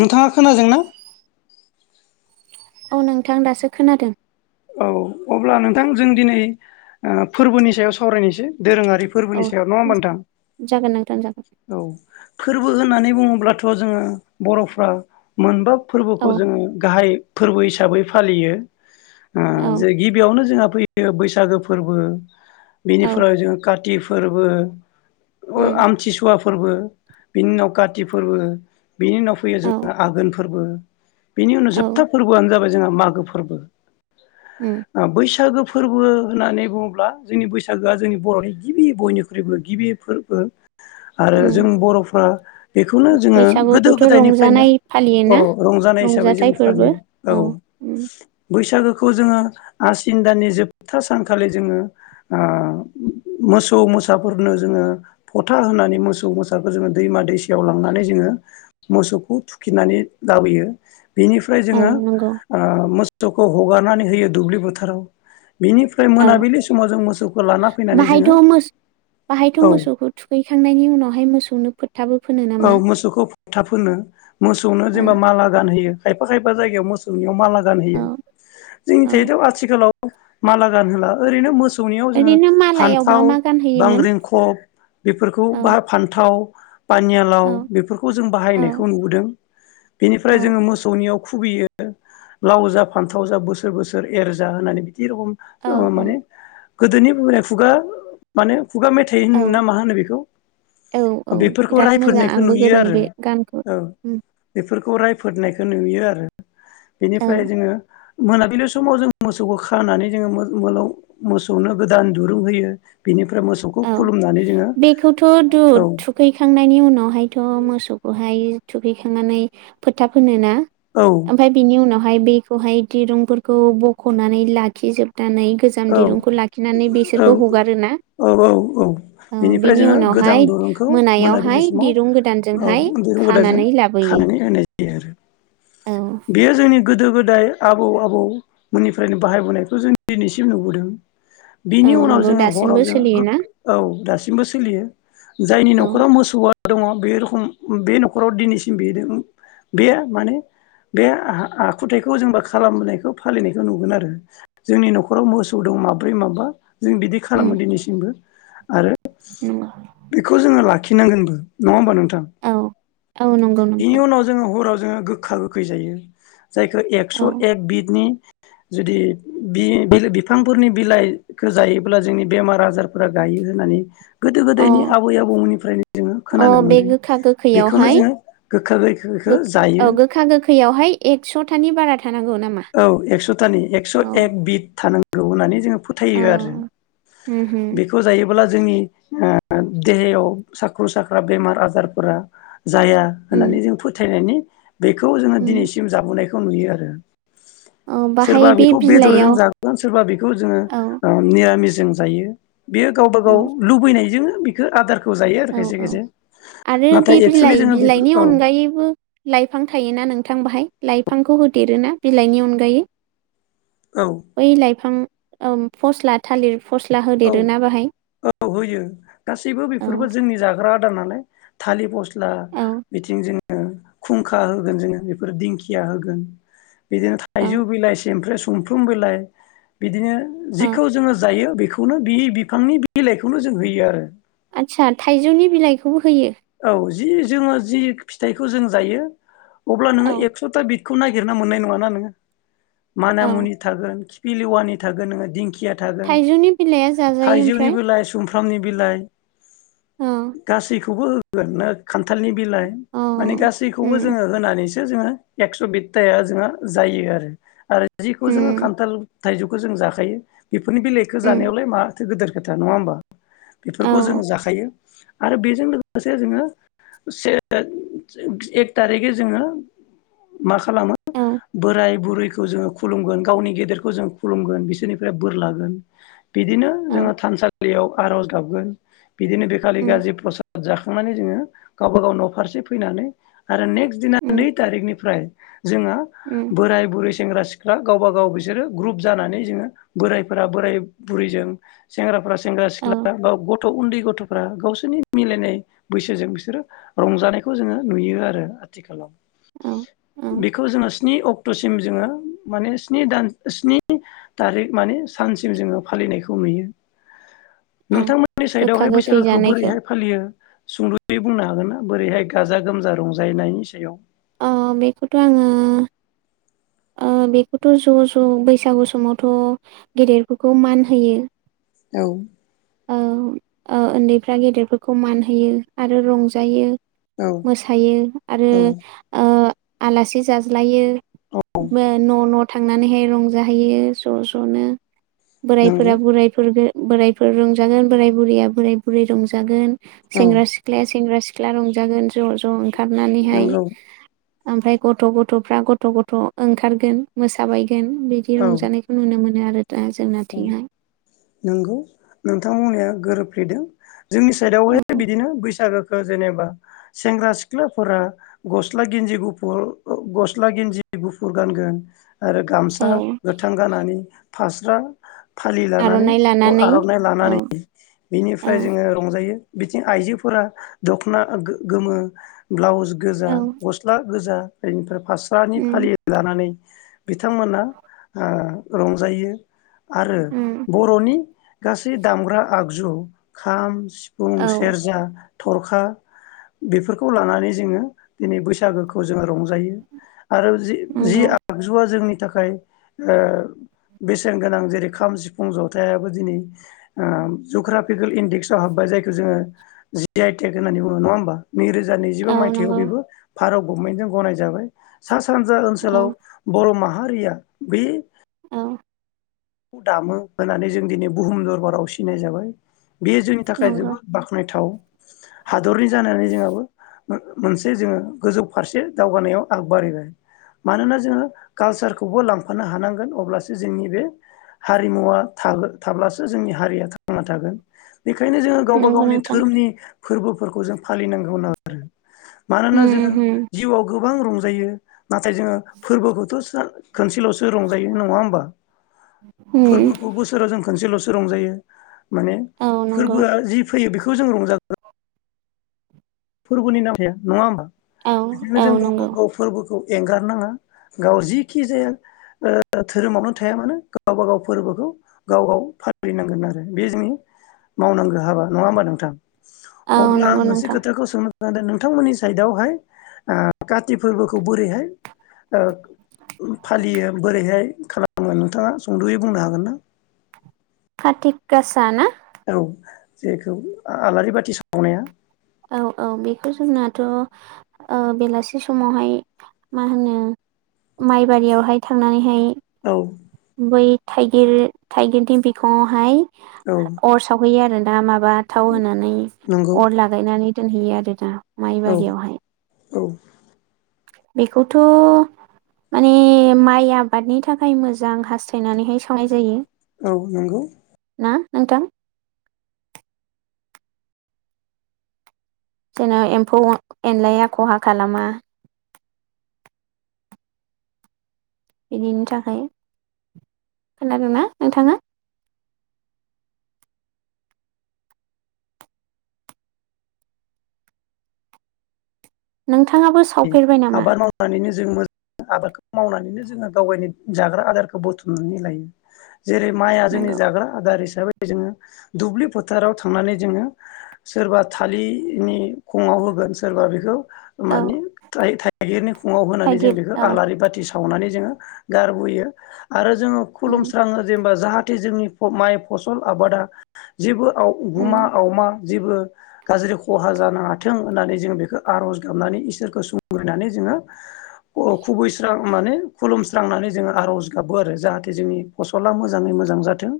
नोंथांङा खोनाजोंना? औ नोंथां दासो खोनादों। औ अब्ला नोंथां जों दिनै ओ फोरबोनि सायाव सावरायनोसै दोरोंङारि फोरबोनि औ सा याद नंबा नथां? जागोन नोंथां जागोन औ फोरबो ओननानै बुंङोब्लाथ' जोंङो बर'फ्रा मोनबा औ फोरबोखौ जोंङो गाहाय फोरबो हिसा साबै फालियो। ओ औ जे गिबियावनो जोंहा फैयो बैस सागो फोरबो औ बेनिफ्राय जोंङो काति फोरबो अ उम आमथि सुआ फोरबो बिनि उनाव काति फोरबो बिनि उनाव फैयो औ जोंङो आघोन फोरबो बेनि उनाव औ जोबथा फोरबोआनो जाबाय जोंहा मागो फोरबो। उम ओ बैसागो फोरबो बो होननानै बुंङोब्ला जोंनि बैसागोआ जोंनि बर'नि गिबि बयनिख्रुइबो गिबि फोरबो। आरो उम जों बर'फ्रा बेखौनो जोंङो गोदो बैसागुखौथ' गोदायनिफ्रायनो रंजानाय औ फालियोना रंजानाय हिसाबै जों रंजाथाइ फोरबो फालियो औ उम बैसागो बेखौ जोङो आसिन दाननि जोबथा सानखालि जोङो ओ मोसौ मोसाफोरनो जोङो फथा होनानै मोसौ मोसाखौ जोङो दैमा दैसायाव लांनानै जोङो मोसौखौ थुखिनानै लाबोयो। बेनिफ्राय औ जोङो नंगौ ओ [unintelligible] हगारनानै होयो दुब्लि फोथाराव। औ लाना फैनानै जोङो बाहायथ' बाहायथ' औ मोसौखौ थुखैखांनायनि उनावहाय मोसौनो फोथाबो फोनो नामा? फोथा फोनो मोसौनो औ जेनेबा माला गानहैयो खायफा खायफा जायगायाव मोसौनियाव माला गान औ होयो जोंनि औ थायोथ' आथिखालाव माला गान होला ओरै मोस सौनियाव जोङो ओरैनो मालायाव मा फान्थाव मा गानहोयोमोन बांग्रिंखब बेफोरखौ औ बाहाय फान्थाव पानियालाव औ बेफोरखौ जों औ बाहायनायखौ नुबोदों। औ बेनिफ्राय जोङो मोसौनियाव खुबैयो लाव जा फान्थाव जा बोसोर बोसोर एर जा होननानै जेरखम माने गोदोनि बुंनाय खुगा माने खुगा मेथाइ औ होनो मा होनो बेखौ औ औ बेफोरखौ बिराद मोजां रायफोदनायखौ आंबो नुयो गोरों बे गानखौ रायफोरनायखौ नुयो आरो औ बेनिफ्राय जोङो मोनाबिलि समाव जों मोसौखौ खानानै जों मो-मोनाव मोसौनो गोदान दुरुं होयो बेनिफ्राय मोसौखौ औ खुलुमनानै जोङो बेखौथ' दु औ थुखैखांनायनि उनाव बेहायथ' मोसौखौहाय थुखैखांनानै फोथा फोनोना औ ओमफ्राय बिनि उनाव हाय बेखौहाय दिरुंफोरखौ बख'नानै लाखिजोब नानै गोजाम औ दिरुंखौ लाखिनानै औ बेसोरखौ हगारोना? औ औ औ औ बेनिफ्राय बिनि जोङो उनावहाय गोदान दुरुंखौ मोनायावहाय मोनाबिलि समाव दिरुं गोदानजोंहाय औ दुरुं गोदानजों खानानै लाबोयो खानानै होनाय जायो आरो। औ बेयो जोंनि गोदो गोद गोदाय आबौ आबौमोननिफ्रायनो बाहायबोनायखौ जों दिनैसिम नुबोदों। औ बिनि उनाव नंगौ जोङो दासिमबो हराव जोङो गो सोलियोना औ दासिम दासिमबो सोलियो। जायनि औ न'खराव मोसौआ दङ बे रखम बे न'खराव दिनैसिम बे बे उम बे माने बे आ-आखुथायखौ जोंबा खालामनायखौ फालिनायखौ नुगोन आरो जोंनि न'खराव मोसौ दं माब्रै माबा जों बिदि खालामो दिनैसिमबो आरो नुङा बेखौ जोङो लाखिनांगोनबो नङा होमबा नोंथां? औ औ नंगौ बिनि नोंथां उनाव जोङो हराव ज जों खै जायो जायखौ औ एक्स' एक बिदनि जुदि बि बेलेग बिफांफोरनि बिलाइखौ जायोब्ला जोंनि बेमार आजारफोरा गायो होननानै गोदो अ गोदायनि आबै आबौमोननिफ्रायनो जोङो अ खोनानो बे मोन्दों गोखा बेखौनो गोखैयावहाय जोङो गोखा गोखैखो जायो खैयावहाय एकस'थानि बारा थानांगौ नामा? औ एक्स'थानि एक्स' औ एक बिद थानां लु होननानै जोङो फोथायो आरो उम होम बेखौ जायो अब्ला जोंनि देहायाव साख्रु साख्रा बेमार आजारफोरा जाया उम होननानै जों फोथायनायनि बेखौ जोङो उम दिनैसिम जाबोनायखौ खौ नुयो आरो। औ बाहाय सोरबा बे बेखौ बेदरजों बिलाइयाव जागोन सोरबा बेखौ जोङो औ निरामिस जों जायो। बेयो गावबा गाव औ लुबैनायजों बेखौ आदार औ औ आरो बे एक्सुलि बिलाइ जोङो बेफोर बिलाइनि औ अनगायैबो लाइफां थायोना ना नों नोंथां बाहाय लाइफांखौ होदेरोना बिलाइनि अनगायै? औ बै लाइफां फस्ला थालिर फस्ला औ होदेरोना बाहाय औ होयो गासैबो औ बेफोरबो जोंनि जा ग्रा आदार नालाय थालिर पस्ल ब्ला औ बिथिंजों खुंखा होगोन जोङो बेफोर दिंखिया होगोन बिदिनो औ थाइजौ बिलाइ समफ्र सुमफ्रुम बिलाइ बिदिनो औ जिखौ जोङो जायो बेखौ खौनो बि बिफांनि बिलाइखौनो जों होयो आरो। आदसा थाइजौनि बिलाइखौबो होयो औ जि जोङो जि फिथाइखौ जों जायो अब्ला नोङो औ एकस था बि खौ नायगिरना मोननाय नङा ना नोङो माना औ मुनि थागोन खि पिलिवानि थागोन नोङ दिंखि थागोन थाइजौनि बिलाइआ जाजायो थाइजौनि ओमफ्राय बिलाइ सुमफ्रामनि बिलाइ औ गासिखौ। थो [unintelligible] गोनो ख [unintelligible] खान्थालनि बिलाइ औ माने गासैखौबो उम जोङो होनानैसो [unintelligible] जिखौ जोङो उम खान्थाल थाइजौखौ जों जाखायो बेफोरनि बिलाइखौ उम जानायावलाय मा। गोदोरो खोथा नङा होमबा। बेफोरखौ जों औ जाखायो। आरो बेजों। से जोङो से थारिख एक थारिखै जोङो माखा खालामो औ बोराय बुरै खौ जोङो खुुमगोन गावनि गेदेरखौ जों खुुलुमगोन बिसोरनिफ्राय बोर लागोन बिदिनो औ जोङो थानसालियाव आर'ज गाबगोन बिदिनो बेखालि उम गाज्रि प्रसाद जाखांनानै जोङो गावबा गाव न फारसे फैनानै आरो नेक्स्ट दिना नै उम थारिखनिफ्राय जोङो उम बोराय बुरै सेंग्रा सिख्ला गावबा गाव बिसोरो ग्रुप जानानै जोङो बोरायफोरा बोराय बुरैजों सेंग्राफोरा सेंग्रा औ सिख्ला बा ग [unintelligible] उन्दै गथ'फोरा गावसोरनि [unintelligible] मिलायनाय बैसोजों बिसोरो रंजानायखौ जोङो नुयो आरो आथिखालाव औ औ बेखौ जोङो स्नि अक्ट'सिम जोङो माने स्नि दान स्नि तारिख माने सानसिम जोङो फालिनायखौ नुयो। औ नोंथांमोननि गोखा साइडआवहाय गोखै बैसागोखौ जानायखौ बोरैहाय [unintelligible] सुंद'यै बुंनो हागोन ना बोरैहाय गाजा गोमजा रंजायनायनि सायाव! ओ बेखौथ' आङो ओ बेखौथ' ज' ज' बैसागु समावथ' गेदेरफोरखौ मान होयो। औ। ओ ओ उन्दैफ्रा गेदेरफोरखौ मान होयो आरो रंजायो। औ मोसायो आरो औ ओ [unintelligible] आलासि जाज्लायो। मो न' नद [unintelligible] थांनानैहाय रंजाहैयो ज' ज'नो। नंगौ बोरायफोरा बोरायफोरदो [unintelligible] बोरै [unintelligible] फोर रंजागोन बोराय बुरैया बोराय बुरै रंजागोन औ सेंग्रा सिख्लाया सेंग्रा सिख्ला रंजागोन ज ज ओंखारनानैहाय नंगौ ओमफ्राय गथ गथफ्रा गथ गथ ओंखारगोन मोसाबाय जेन बिदि औ रंजानायखौ नुनो मोनो आरो दं औ जोंनाथिंहाय [unintelligible] नंगौ नोंथां बुंनाया गोरोबफ्लेदों जोंनि साइडआवहाय बिदिनो बैसागो जेनेबा सेंग्रा सिख्लाफोरा गस्ला गिन्जि गुफुर गस्ला गिन्जि गुफुर गानगोन आरो औ गामसा गाननानै फास्रा फालि लानानै आर'नाइ लानानै आरनाइ औ लानानै औ बिनिफ्राय जोंङो रंजायो बिथिं आइजोफोरा दखना गोमो ब्लाउस गोजा औ गस्ला गोजा ऐनथाब फास्रानि उम फालि लानानै बिथांमोना रंजायो आरो उम बरनि गासै दामग्रा आगु ज खाम सि सिफुं औ सेरजा थरखा बेफोरखौ लानानै जोंङो दिनै बैसागोखौ जोंङो रंजायो आरो जि जि नंगौ आगजुआ जोंनि थाखाय ओ बेसेन गोनां जे रै खाम सिफुं जथायाबो दिनै ओम जुग्राफिकेल इन्डेक्सआव हाबबाय जायखौ जोंङो जि आइ टेक होन्नानै बुंङो नङा होमबा नैरोजा नैजिबा औ मायथाइयाव नंगौ बेबो भार गभमेन्टजों गनाय जाबाय सा सानजा औ ओनसोलाव बर माहा हारिया बे औ खौ दामो होनानै जों दिनै बुहुम दरबाराव सिनाय जाबाय बेयो जोंनि थाखाय नंगौ जोबोद बाख्नायथाव हादरनि जानानै जोंहाबो ओ मोनसे जोङो गोजौ फारसे दावगानायाव आग बारिबाय मानोना जोङो कालसारखौबो लांफानो हानांगोन अब्लासो जोंनि बे हारिमुवा थागो थाब्लासो जोंनि हारिया थांना थागोन। [inaudible] बेखायनो जोङो गावबा नंगौ गावनि नोंथां धोरोमनि फोरबोफोरखौ जों फालिनांगौ नो आरो मानोना जोङो उम उम जिउआव गोबां रं जायो नाथाय जोङो फोरबोखौथ' स्रा खोनसेल'सो रंजायो नङा होमबा? उम फोरबोखौ बोसोराव जों खोनसेलसो रंजायो। माने औ नंगौ फोरबोआ जि फैयो बिख खौ जों रंजा [unintelligible] फोरबोनि नाम थाया नङा होमबा? औ औ नंगौ। खौ एंगारनाङा गाव जिखि जाया ओ धोरोमावनो थाया मानो गावबा गाव फोरबोखौ गाव गाव फालिनांगोन आरो बे जोंनि मावनांगो हाबा नङा होमबा नोंथां? औ अब्ला नंगौ मोनसे नोंथां खोथ [unintelligible] नोंथांमोननि साइदावहाय ओ काति फोरबोखौ बोरैहाय ओ फालियो बोरैहाय खालामो नोंथाङा सुंदयै बुंनो हागोन ना? खाथिक गासाना? औ जेखौ आ आलारि बाथि सावनाया औ औ बेखौ जोंनाथ' ओ बेलासे समावहाय मा होनो माइबारियावहाय थांनानैहाय औ बै थाइगिर थाइगिरथिं बिखङावहाय औ अर सावहैयो आरो दा माब बा थाव होनानै नंगौ अर लाग दानि दोनहैयो आरो ना औ माइबारियावहाय औ बेखौथ' माने माइ आबादनि थाखाय मोजां हास्थायनानैहाय सावनाय जायो। औ नंगौ। ना नोंथां? जेनै एम्फौ ओ एनलाया खहा खालामा। बिदिनि थाखाय खोनादों ना नोंथाङा? नोंथ थांङाबो सावफेरबाय नामा? आबाद मावनानैनो जों मोज आबादखौ मावनानैनो जोङो गावगायनि जाग्रा आदारखौ बुथुमनानै लायो। जेरै माइआ जोंनि नंगौ जाग्रा आदार हिसाबै जोङो दुब्लि फोथाराव थांनानै जोङो सोरबा थालि नि खङाव होगोन सोरबा बेखौ औ माने थाइ थाइगिरनि खङाव होनानै जों थाइगिर बेखौ औ आलारि बाथि साव सावनानै जोङो गारबोयो। आरो जोङो उम खुलुमस्राङो जेनेबा जाहा थे जोंनि माइ फसल आबादा जेबो औ उम गुमा आवमा। जेबो गाज्रि खहा जानो हाथों होननानै जों बेखौ आर'ज गाबनानै इसोरखौ [unintelligible] नानै जोङो। अ खुबै स्रां। माने खुलुमस्रांनानै जोङो आर'ज गाबो आरो जाहाथे जोंनि फसला मोजाङै मोजां जाथों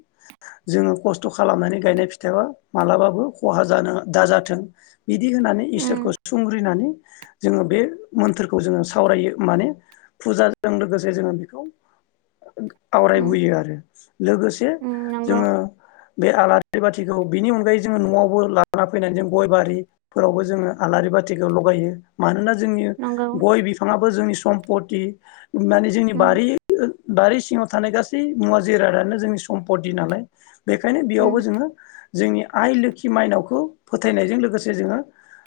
जोङो खस्थ' खालामनानै गायनाय फिथाया मालाबाबो खहा जानो दाजाथों बिदि होननानै उम इसोरखौ सुंग्रिनानै जोङो बे मोन्थोरखौ जोङो सावरायो माने फुजाजों लोगोसे जोङो बेखौ उम आवरायबोयो आरो लोगोसे उम नंगौ जोङो। बे आलारि बाथिखौ बिनि अनगायै जोङो न'आवबो लाना फैनानै जों गय बारिफोरावबो जोङो आलारि बाथिखौ लगायो मानोना जोंनि नंगौ गय बिफाङाबो जोंनि। सम्पटि। माने जोंनि उम बारि बारि सिङाव थानाय गासै मुवा जिरादानो जोंनि सम्पति नालाय। बेखायनो उम बेयावबो जोङो। जोंनि आइ लोखि माइनावखौ फोथायनायजों लोगोसे जोङो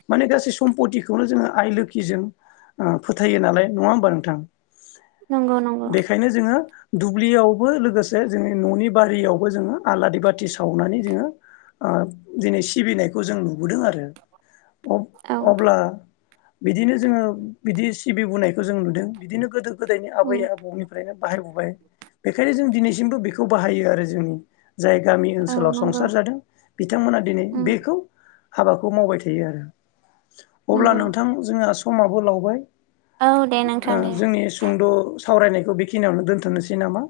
माने गासै सम्पतिखौनो जोङो आइ लो खि जों ओ फोथायो नालाय नङा होमबा नोंथां। नंगौ नंगौ बेखायनो जोङो। दुब्लियावबो लोगोसे जोंनि न'नि बारियावबो जोङो आलारि बाथि सावनानै जोङो ओ दिनै सिबिनायखौ जों नुबोदों आरो। अब औ अब्ला। बिदिनो जोङो बिदि सिबिबुनायखो जों नुदों बिदिनो गोदो गोदायनि आबै उम आबौनिफ्रायनो। बाहायबुबाय बेखायनो जों दिनैसिमबो बिखौ बाहायो आरो जों। जाय गामि औ ओनसोलाव नंगौ संसार जादों बिथांमोना दिनै उम बेखौ। हाबाखौ मावबाय थायो आरो। अब्ला नंगौ। नोंथां जोंहा समाबो लावबाय। औ दे आ नोंथां दे जोंनि सुंद। सावरायनायखौ बेखिनियावनो दोनथनोसै नामा।